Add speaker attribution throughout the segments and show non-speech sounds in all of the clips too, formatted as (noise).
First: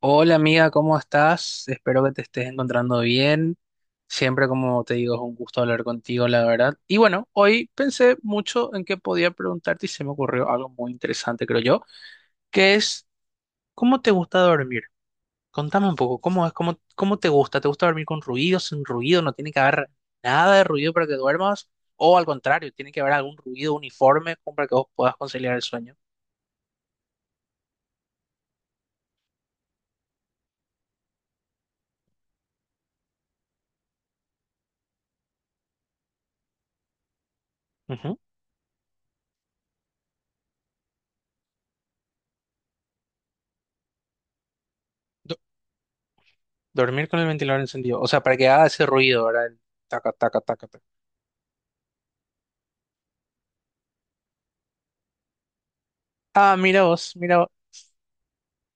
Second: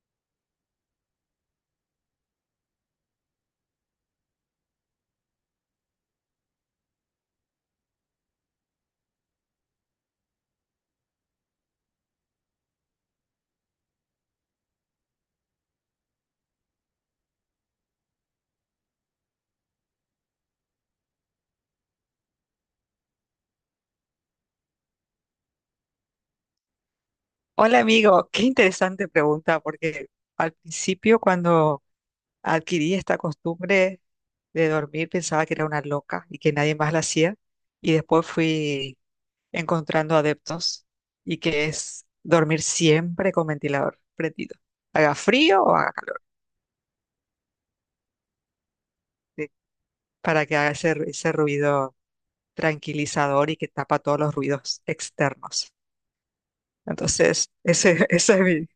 Speaker 1: Hola amiga, ¿cómo estás? Espero que te estés encontrando bien. Siempre, como te digo, es un gusto hablar contigo, la verdad. Y bueno, hoy pensé mucho en qué podía preguntarte y se me ocurrió algo muy interesante, creo yo, que es, ¿cómo te gusta dormir? Contame un poco, ¿cómo es? ¿Cómo te gusta? ¿Te gusta dormir con ruido, sin ruido? ¿No tiene que haber nada de ruido para que duermas? ¿O al contrario, tiene que haber algún ruido uniforme como para que vos puedas conciliar el sueño?
Speaker 2: Hola amigo, qué interesante pregunta, porque al principio cuando adquirí esta costumbre de dormir pensaba que era una loca y que nadie más la hacía, y
Speaker 1: Ujú.
Speaker 2: después fui encontrando adeptos y que es dormir siempre con ventilador prendido, haga frío o haga calor,
Speaker 1: Dormir con el ventilador encendido. O sea, para que haga ese ruido, ¿verdad?
Speaker 2: ¿sí?
Speaker 1: El taca, taca,
Speaker 2: Para que
Speaker 1: taca,
Speaker 2: haga
Speaker 1: taca.
Speaker 2: ese ruido tranquilizador y que tapa todos los ruidos externos.
Speaker 1: Ah, mira vos, mira vos.
Speaker 2: Entonces, (laughs) ese es mi...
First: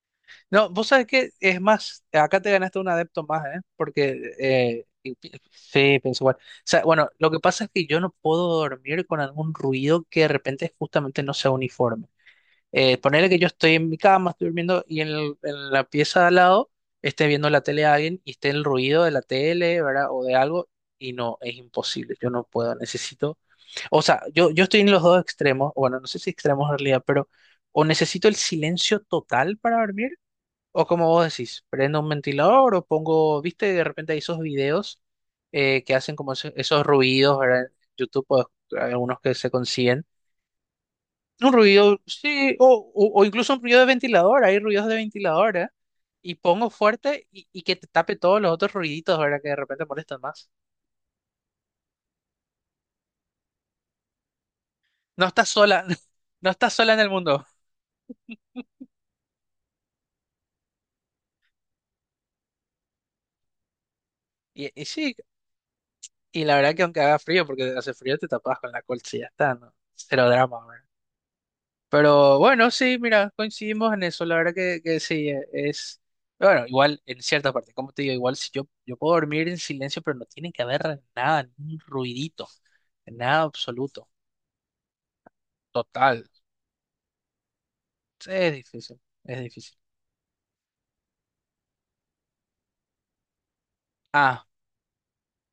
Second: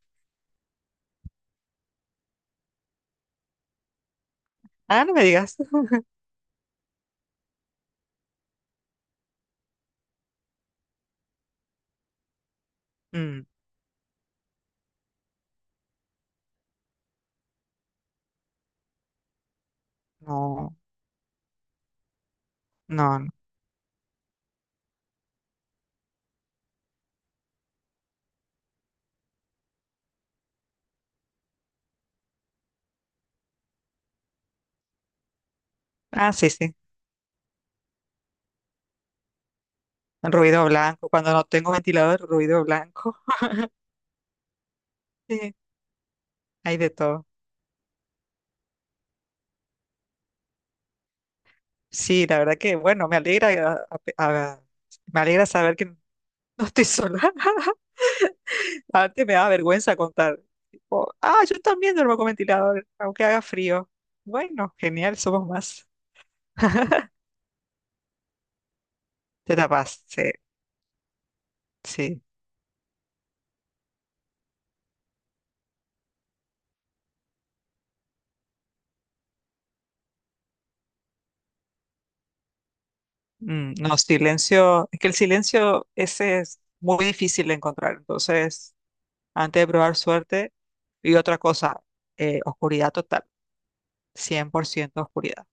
Speaker 1: No, vos sabés que es más, acá te ganaste un adepto más, ¿eh? Porque,
Speaker 2: Ah, no
Speaker 1: y
Speaker 2: me digas.
Speaker 1: sí, pienso igual. O sea, bueno, lo que pasa es que yo no puedo dormir con algún ruido que de repente justamente no sea uniforme. Ponele que
Speaker 2: Mm,
Speaker 1: yo estoy en mi cama, estoy durmiendo y en la pieza de al lado esté viendo la tele a alguien y esté el ruido de la tele, ¿verdad? O de algo
Speaker 2: no,
Speaker 1: y no, es imposible. Yo no puedo,
Speaker 2: no, no.
Speaker 1: necesito. O sea, yo estoy en los dos extremos, o bueno, no sé si extremos en realidad, pero o necesito el silencio total para dormir, o como vos decís, prendo un ventilador o pongo, viste, de repente hay esos videos que hacen
Speaker 2: Ah,
Speaker 1: como
Speaker 2: sí, sí.
Speaker 1: esos ruidos, ¿verdad? En YouTube pues, hay algunos que se consiguen.
Speaker 2: Ruido blanco, cuando no
Speaker 1: Un
Speaker 2: tengo
Speaker 1: ruido,
Speaker 2: ventilador,
Speaker 1: sí,
Speaker 2: ruido
Speaker 1: o,
Speaker 2: blanco.
Speaker 1: o, o incluso un ruido de ventilador, hay ruidos de
Speaker 2: (laughs) Sí,
Speaker 1: ventilador, ¿eh? Y pongo
Speaker 2: hay de todo.
Speaker 1: fuerte y que te tape todos los otros ruiditos, ¿verdad? Que de repente molestan más.
Speaker 2: Sí, la verdad que, bueno, me alegra, a- a- me
Speaker 1: No
Speaker 2: alegra
Speaker 1: estás
Speaker 2: saber
Speaker 1: sola,
Speaker 2: que (laughs)
Speaker 1: (laughs) no
Speaker 2: no
Speaker 1: estás
Speaker 2: estoy
Speaker 1: sola en el
Speaker 2: sola.
Speaker 1: mundo.
Speaker 2: (laughs) Antes me daba vergüenza contar, tipo, ah, yo también duermo con ventilador, aunque haga frío.
Speaker 1: Y,
Speaker 2: Bueno,
Speaker 1: y sí.
Speaker 2: genial, somos más.
Speaker 1: Y la verdad que aunque
Speaker 2: (laughs)
Speaker 1: haga frío, porque hace frío te tapas con la colcha y ya está,
Speaker 2: Te
Speaker 1: ¿no?
Speaker 2: tapas, sí,
Speaker 1: Cero drama, ¿verdad?
Speaker 2: sí.
Speaker 1: Pero bueno, sí, mira, coincidimos en eso, la verdad que sí, es. Bueno, igual en cierta parte, como te digo, igual si yo puedo dormir en silencio, pero no tiene que haber nada, ni un ruidito, nada
Speaker 2: Mm, no,
Speaker 1: absoluto,
Speaker 2: silencio, es que el silencio
Speaker 1: total.
Speaker 2: ese es muy difícil de encontrar.
Speaker 1: Sí, es
Speaker 2: Entonces,
Speaker 1: difícil, es
Speaker 2: antes de
Speaker 1: difícil.
Speaker 2: probar suerte, y otra cosa, oscuridad total.
Speaker 1: Ah,
Speaker 2: 100% oscuridad.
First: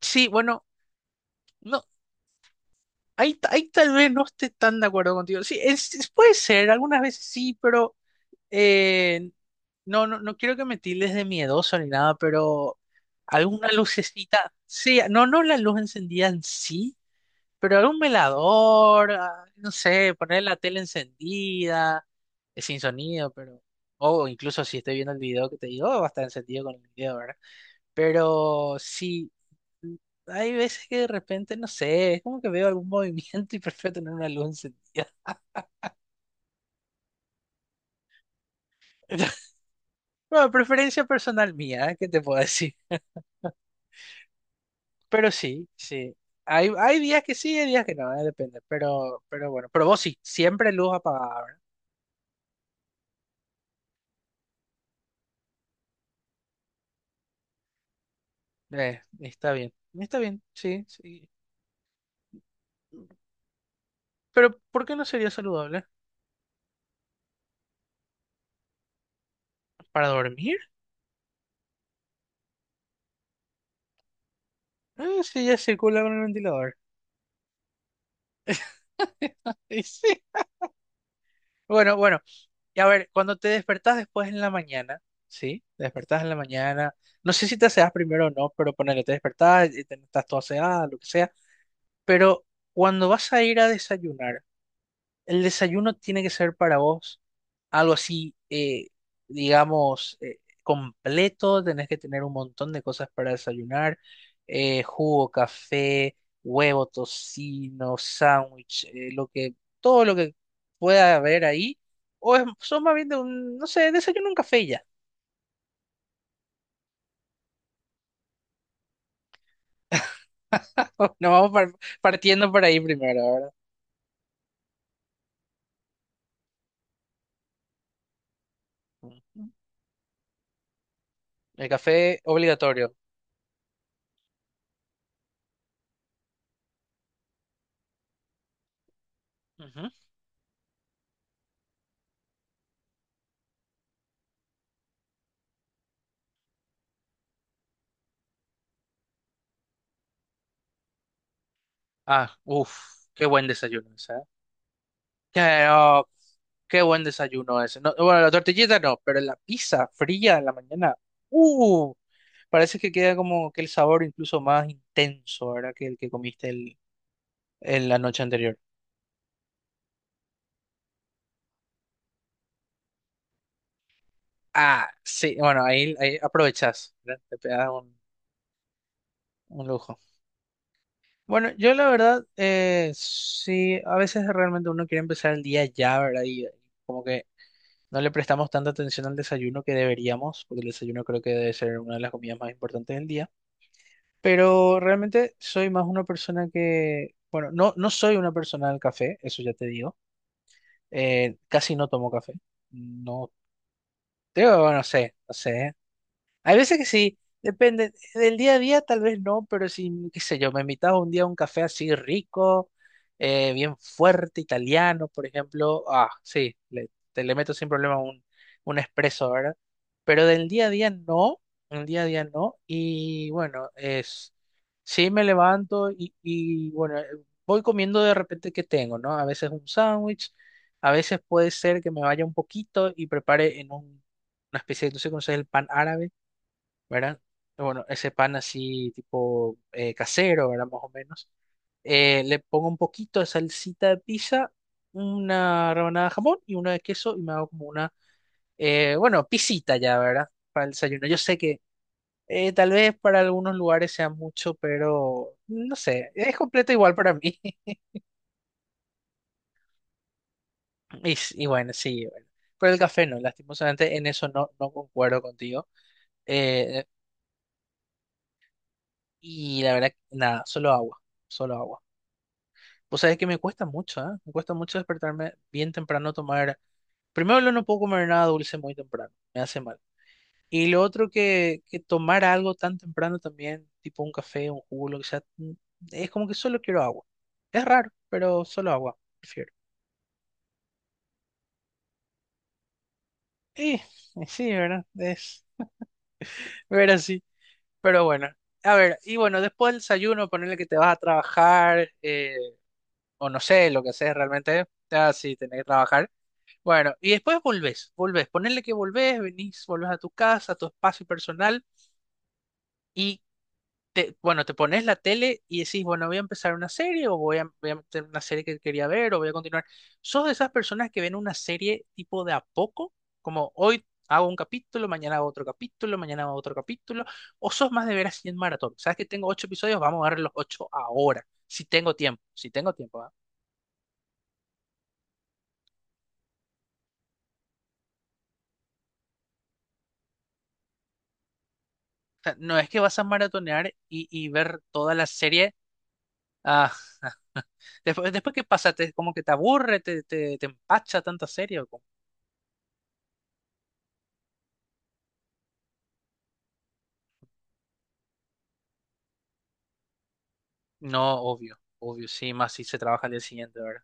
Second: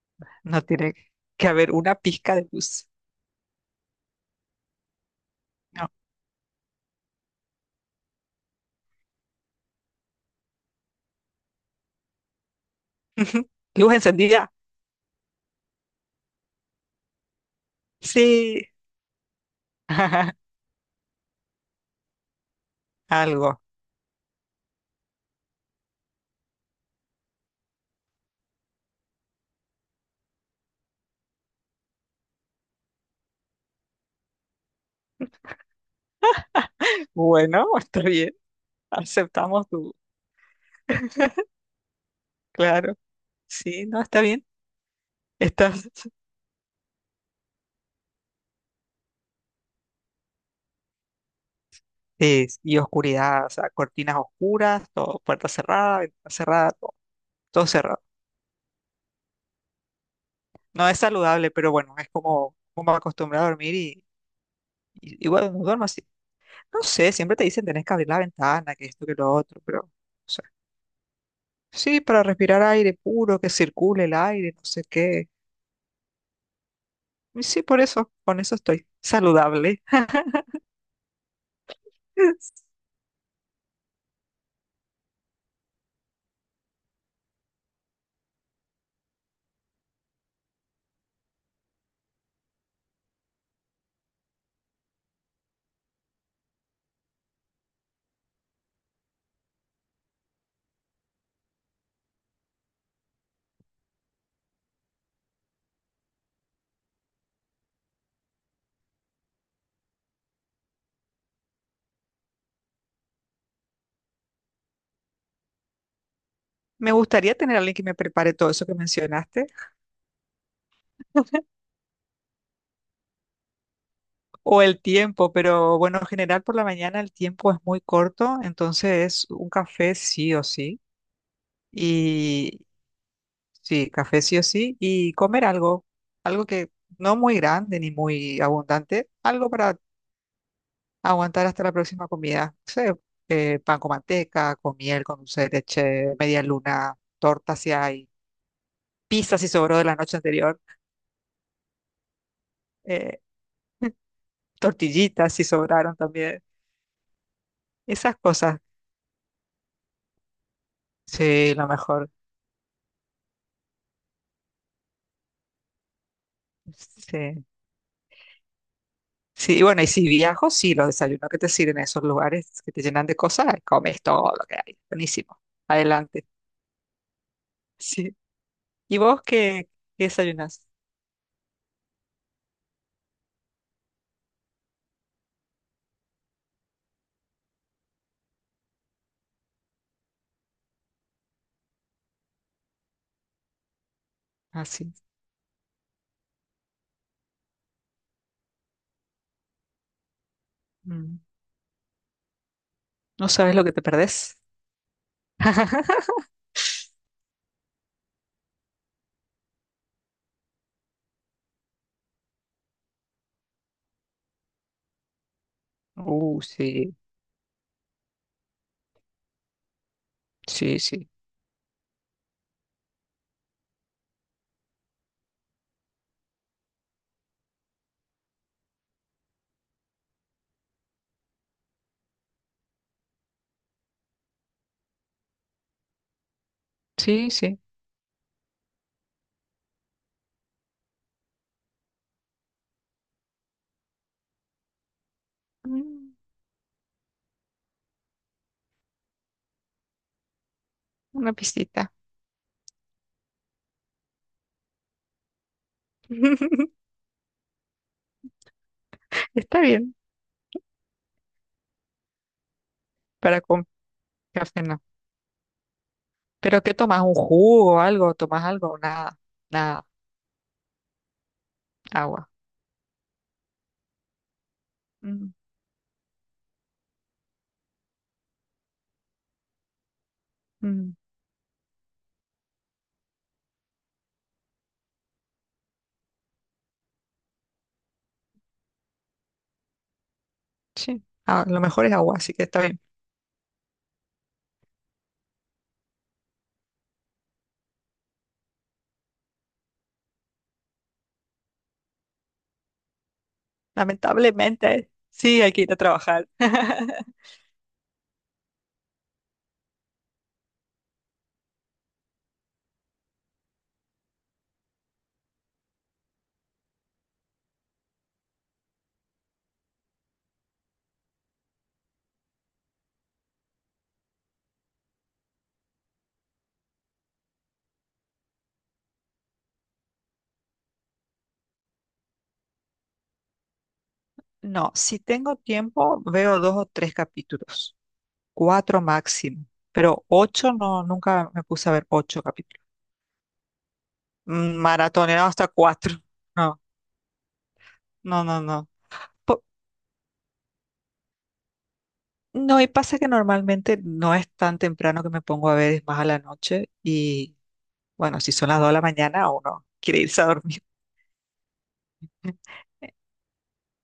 Speaker 1: sí,
Speaker 2: No
Speaker 1: bueno,
Speaker 2: tiene que haber
Speaker 1: no,
Speaker 2: una pizca de luz.
Speaker 1: ahí, ahí tal vez no esté tan de acuerdo contigo. Sí,
Speaker 2: No.
Speaker 1: puede ser, algunas veces sí, pero. Eh, no, no, no quiero que me tildes de miedoso ni nada, pero
Speaker 2: (laughs)
Speaker 1: alguna
Speaker 2: Luz encendida.
Speaker 1: lucecita, sí, no, no la luz encendida en sí, pero algún
Speaker 2: Sí.
Speaker 1: velador, ah, no sé, poner
Speaker 2: (laughs)
Speaker 1: la tele encendida, sin sonido, pero,
Speaker 2: Algo.
Speaker 1: o incluso si estoy viendo el video que te digo, va a estar encendido con el video, ¿verdad? Pero sí, mm, hay veces que de repente, no sé, es como que veo algún (laughs) movimiento y prefiero tener una luz encendida.
Speaker 2: Bueno, está bien.
Speaker 1: (laughs)
Speaker 2: Aceptamos tu.
Speaker 1: Bueno, preferencia
Speaker 2: (laughs)
Speaker 1: personal mía, ¿eh? ¿Qué te puedo decir?
Speaker 2: Claro. Sí, no, está bien.
Speaker 1: Pero sí,
Speaker 2: Estás. (laughs)
Speaker 1: sí. Hay días que sí, hay días que no, depende. Pero bueno, pero vos sí, siempre luz apagada,
Speaker 2: Sí, y oscuridad, o sea, cortinas oscuras, todo, puerta cerrada, ventana cerrada, todo, todo cerrado.
Speaker 1: ¿verdad? Está bien, está bien, sí,
Speaker 2: No es
Speaker 1: sí.
Speaker 2: saludable, pero bueno, es como, como acostumbrado a dormir y,
Speaker 1: Pero ¿por qué no
Speaker 2: y, y
Speaker 1: sería
Speaker 2: bueno, no duermo
Speaker 1: saludable?
Speaker 2: así. No sé, siempre te dicen tenés que abrir la ventana, que esto, que lo otro, pero
Speaker 1: ¿Para dormir?
Speaker 2: sí, para respirar aire puro, que circule el aire, no sé
Speaker 1: Ah,
Speaker 2: qué.
Speaker 1: sí, ya circula con el ventilador.
Speaker 2: Y sí, por eso, con eso estoy
Speaker 1: (laughs) Y
Speaker 2: saludable.
Speaker 1: sí. Bueno, bueno.
Speaker 2: (laughs)
Speaker 1: Y a ver, cuando te despertás después en la mañana, ¿sí? Te despertás en la mañana. No sé si te aseás primero o no, pero ponele, te despertás, y estás todo aseada, lo que sea. Pero cuando vas a ir a desayunar, el desayuno tiene que ser para vos, algo así, digamos, completo, tenés que tener un montón de cosas para desayunar, jugo, café, huevo, tocino, sándwich, lo que, todo lo que pueda haber ahí, o es, sos más bien de un, no sé, desayuno un café y ya,
Speaker 2: Me gustaría tener a alguien que me prepare todo eso que mencionaste,
Speaker 1: (laughs) nos vamos partiendo por ahí primero, ¿verdad?
Speaker 2: o el tiempo, pero bueno, en general por la mañana el tiempo es muy corto, entonces
Speaker 1: Ujú.
Speaker 2: un café sí o sí,
Speaker 1: El café
Speaker 2: y
Speaker 1: obligatorio.
Speaker 2: sí, café sí o sí, y comer algo, algo que no muy grande ni muy abundante, algo para
Speaker 1: Ujú.
Speaker 2: aguantar hasta la próxima comida. No sé, pan con manteca, con miel, con dulce de leche, media luna, torta si hay, pizza si sobró de la noche anterior,
Speaker 1: Ah, uff,
Speaker 2: eh,
Speaker 1: qué buen desayuno,
Speaker 2: (laughs)
Speaker 1: ¿sabes?
Speaker 2: tortillitas si sobraron también.
Speaker 1: Qué buen desayuno ese. No,
Speaker 2: Esas
Speaker 1: bueno, la
Speaker 2: cosas,
Speaker 1: tortillita no, pero la pizza fría en la mañana.
Speaker 2: sí, lo
Speaker 1: Uh,
Speaker 2: mejor.
Speaker 1: Parece que queda como que el sabor incluso más intenso, ¿verdad? Que el que comiste el,
Speaker 2: Sí.
Speaker 1: en la noche anterior.
Speaker 2: Sí, y bueno, y si viajo, sí, los desayunos que te sirven en esos lugares que te llenan de cosas, comes todo lo que hay.
Speaker 1: Ah, sí,
Speaker 2: Buenísimo.
Speaker 1: bueno, ahí
Speaker 2: Adelante. (laughs)
Speaker 1: aprovechás, ¿verdad? Te pegas un,
Speaker 2: Sí. ¿Y vos
Speaker 1: un
Speaker 2: qué,
Speaker 1: lujo.
Speaker 2: qué desayunas?
Speaker 1: Bueno, yo la verdad, sí, a veces realmente uno quiere empezar el día ya, ¿verdad? Y como que no le prestamos tanta atención al desayuno que deberíamos, porque el desayuno creo que debe ser una de las comidas más importantes del día. Pero
Speaker 2: Así.
Speaker 1: realmente soy más una persona que, bueno, no, no soy una persona del café, eso ya te digo.
Speaker 2: No
Speaker 1: Casi no tomo café. No,
Speaker 2: sabes lo que te perdés.
Speaker 1: te, bueno, no sé, no sé.
Speaker 2: (laughs)
Speaker 1: Hay veces que sí, depende. Del día a día tal vez no, pero si, qué sé yo, me invitaba un día a un café así rico, bien fuerte, italiano, por ejemplo, ah, sí, le,
Speaker 2: Sí.
Speaker 1: te le meto sin problema un espresso, ¿verdad? Pero del día a
Speaker 2: Sí,
Speaker 1: día
Speaker 2: sí,
Speaker 1: no, del día a día no, y bueno, es, sí me levanto y bueno, voy comiendo de repente que tengo, ¿no? A veces un sándwich, a veces puede ser que me vaya un poquito y prepare en una especie, no sé si conoces el pan árabe, ¿verdad?
Speaker 2: sí, sí.
Speaker 1: Bueno, ese pan así tipo casero, ¿verdad? Más o menos. Le pongo un poquito de salsita de pizza, una rebanada
Speaker 2: Mm,
Speaker 1: de jamón y una de queso y me hago como una, bueno, pisita ya, ¿verdad? Para el desayuno. Yo
Speaker 2: Una
Speaker 1: sé que
Speaker 2: pistita.
Speaker 1: tal vez para algunos lugares sea mucho, pero no sé, es completo
Speaker 2: (laughs)
Speaker 1: igual para mí. (laughs)
Speaker 2: Está bien,
Speaker 1: Y bueno, sí, bueno. Pero el café no,
Speaker 2: para con
Speaker 1: lastimosamente en eso no,
Speaker 2: café
Speaker 1: no
Speaker 2: no.
Speaker 1: concuerdo contigo.
Speaker 2: ¿Pero qué
Speaker 1: Eh,
Speaker 2: tomas? ¿Un jugo o algo? ¿Tomas algo? Nada,
Speaker 1: y la
Speaker 2: nada,
Speaker 1: verdad, nada, solo agua, solo agua.
Speaker 2: agua.
Speaker 1: Pues sabés que me cuesta mucho, ¿eh? Me cuesta mucho
Speaker 2: Mm,
Speaker 1: despertarme bien temprano, tomar. Primero, lo no puedo comer nada dulce muy temprano, me hace mal. Y lo
Speaker 2: mm,
Speaker 1: otro que tomar algo tan temprano también, tipo un café, un jugo, lo que sea, es como que solo quiero agua. Es raro, pero solo agua, prefiero.
Speaker 2: sí, a lo mejor es agua, así que está bien.
Speaker 1: Y, y sí, ¿verdad? Es ver así. Pero bueno, a ver, y bueno, después del desayuno, ponerle que te vas a trabajar, o no sé, lo que haces realmente,
Speaker 2: Lamentablemente,
Speaker 1: ya sí,
Speaker 2: sí, hay
Speaker 1: tenés
Speaker 2: que
Speaker 1: que
Speaker 2: ir a
Speaker 1: trabajar.
Speaker 2: trabajar.
Speaker 1: Bueno, y
Speaker 2: (laughs)
Speaker 1: después volvés, ponerle que volvés, venís, volvés a tu casa, a tu espacio personal y te, bueno, te pones la tele y decís, bueno, voy a empezar una serie o voy a meter una serie que quería ver o voy a continuar. ¿Sos de esas personas que ven una serie tipo de a poco? Como hoy hago un capítulo, mañana hago otro capítulo, mañana hago otro capítulo, o sos más de ver así en maratón. Sabes que tengo ocho episodios, vamos a ver los ocho ahora, si tengo tiempo, si tengo tiempo, ¿ah?
Speaker 2: No, si tengo tiempo, veo dos o tres capítulos, cuatro máximo, pero ocho no, nunca me puse a ver
Speaker 1: O
Speaker 2: ocho
Speaker 1: sea, no
Speaker 2: capítulos.
Speaker 1: es que vas a maratonear y ver toda la
Speaker 2: Maratoneado hasta
Speaker 1: serie.
Speaker 2: cuatro. No,
Speaker 1: Ah, Después,
Speaker 2: no,
Speaker 1: después
Speaker 2: no,
Speaker 1: ¿qué
Speaker 2: no.
Speaker 1: pasa? Como que te aburre, te empacha tanta serie. ¿O cómo?
Speaker 2: No, y pasa que normalmente no es tan temprano que me pongo a ver, es más a la noche. Y bueno, si son las 2 de la mañana, uno quiere irse a dormir.
Speaker 1: No, obvio, obvio, sí, más
Speaker 2: (laughs)
Speaker 1: si se trabaja al día siguiente, ¿verdad?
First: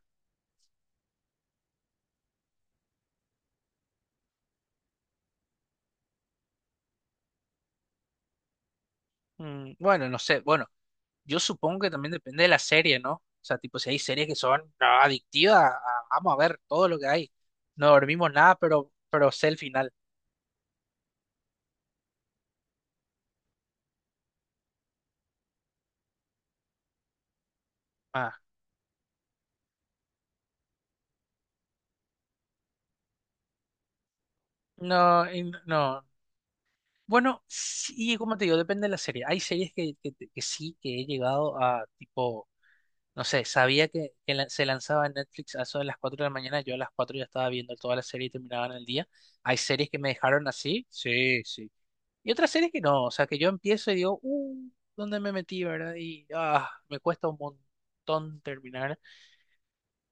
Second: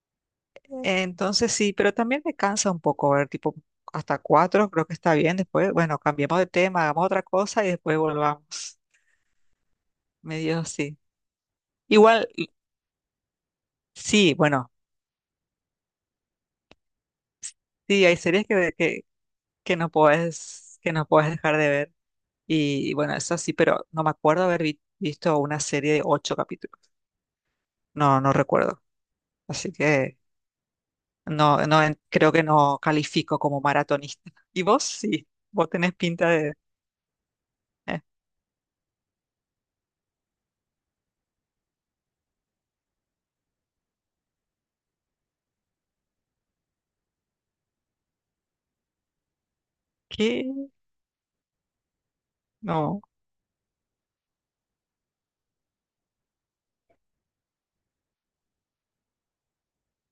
Speaker 2: Entonces sí, pero también me cansa un poco ver, tipo, hasta 4 creo que está bien. Después, bueno, cambiemos de tema, hagamos otra cosa y después volvamos.
Speaker 1: Bueno, no sé,
Speaker 2: Medio
Speaker 1: bueno,
Speaker 2: sí.
Speaker 1: yo supongo que también
Speaker 2: Igual,
Speaker 1: depende de la serie, ¿no? O sea, tipo, si hay series que
Speaker 2: sí,
Speaker 1: son
Speaker 2: bueno,
Speaker 1: no, adictivas, ah, vamos a ver todo lo que hay. No
Speaker 2: sí, hay
Speaker 1: dormimos
Speaker 2: series
Speaker 1: nada,
Speaker 2: que,
Speaker 1: pero,
Speaker 2: que,
Speaker 1: pero sé el
Speaker 2: que no
Speaker 1: final.
Speaker 2: puedes, que no puedes dejar de ver. Y bueno, eso sí, pero no me acuerdo haber visto una serie de ocho capítulos. No, no
Speaker 1: Ah,
Speaker 2: recuerdo. Así que no, no, creo que no califico como maratonista. Y vos sí,
Speaker 1: no, y
Speaker 2: vos tenés
Speaker 1: no.
Speaker 2: pinta de...
Speaker 1: Bueno,
Speaker 2: eh,
Speaker 1: sí, como te digo, depende de la serie. Hay series que sí, que he llegado a, tipo. No sé, sabía que se lanzaba en Netflix a eso de las 4 de la mañana. Yo a las 4 ya estaba viendo toda la serie y terminaba en el día. Hay series que me dejaron
Speaker 2: ¿Qué?
Speaker 1: así, sí, sí. Y otras series que
Speaker 2: No.
Speaker 1: no, o sea, que yo empiezo y digo, ¿dónde me metí, verdad? Y me cuesta un montón terminar.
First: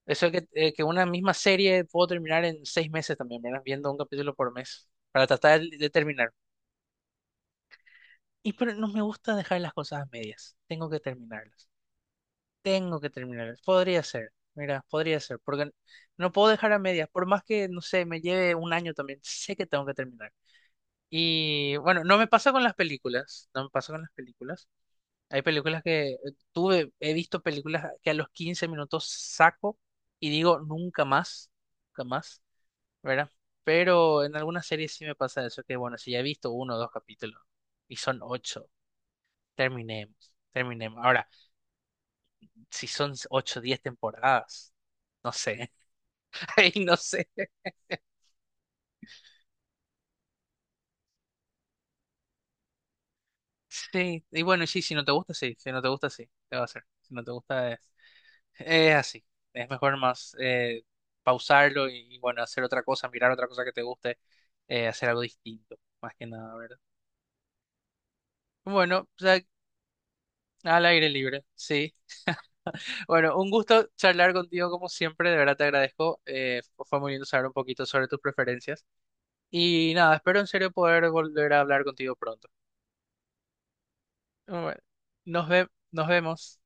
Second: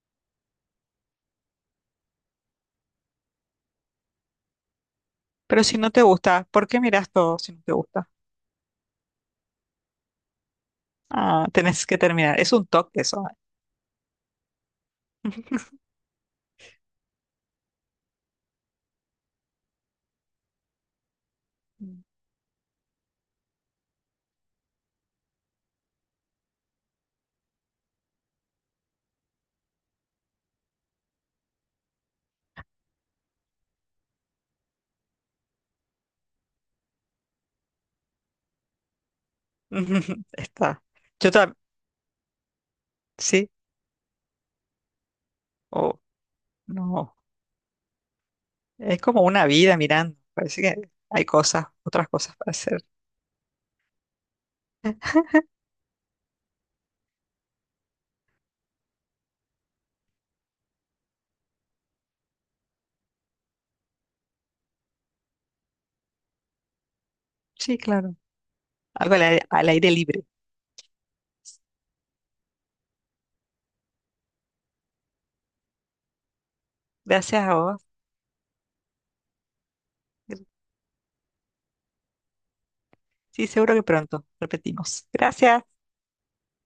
Speaker 1: Eso es que una misma serie puedo terminar en 6 meses también, ¿verdad? Viendo un capítulo por mes para tratar
Speaker 2: Pero
Speaker 1: de
Speaker 2: si
Speaker 1: de
Speaker 2: no te
Speaker 1: terminar.
Speaker 2: gusta, ¿por qué mirás todo si no te gusta?
Speaker 1: Y pero no me gusta dejar las cosas a medias, tengo que
Speaker 2: Ah,
Speaker 1: terminarlas.
Speaker 2: tenés que terminar. Es un
Speaker 1: Tengo
Speaker 2: toque
Speaker 1: que
Speaker 2: eso.
Speaker 1: terminar. Podría ser. Mira, podría ser. Porque no puedo dejar a medias. Por más que, no sé, me lleve un año también. Sé que tengo que terminar. Y bueno,
Speaker 2: Mm.
Speaker 1: no me pasa con las películas. No me pasa con las películas. Hay películas que tuve, he visto películas que a los 15 minutos saco y digo nunca más. Nunca más. ¿Verdad? Pero en algunas series sí me pasa eso. Que bueno, si ya he visto uno o dos capítulos y son ocho,
Speaker 2: (laughs)
Speaker 1: terminemos.
Speaker 2: Está.
Speaker 1: Terminemos. Ahora,
Speaker 2: Yo también,
Speaker 1: si son
Speaker 2: sí,
Speaker 1: 8 o 10 temporadas. No sé.
Speaker 2: o
Speaker 1: (laughs) Ay, no
Speaker 2: no.
Speaker 1: sé.
Speaker 2: Es como una vida mirando. Parece que hay cosas, otras cosas para hacer.
Speaker 1: Sí, y bueno, sí, si no te gusta, sí, si no te gusta, sí, te va a hacer. Si no te gusta, es así. Es mejor más pausarlo y, bueno, hacer otra cosa, mirar otra cosa que te guste, hacer algo distinto, más que nada, ¿verdad?
Speaker 2: Sí, claro.
Speaker 1: Bueno, o
Speaker 2: Algo al aire libre.
Speaker 1: al aire libre, sí. Bueno, un gusto charlar contigo como siempre, de verdad te agradezco. Fue muy lindo
Speaker 2: Gracias
Speaker 1: saber un
Speaker 2: a vos.
Speaker 1: poquito sobre tus preferencias. Y nada, espero en serio poder volver a hablar contigo pronto.
Speaker 2: Sí, seguro que pronto
Speaker 1: Bueno,
Speaker 2: repetimos.
Speaker 1: nos
Speaker 2: Gracias.
Speaker 1: ve- nos vemos.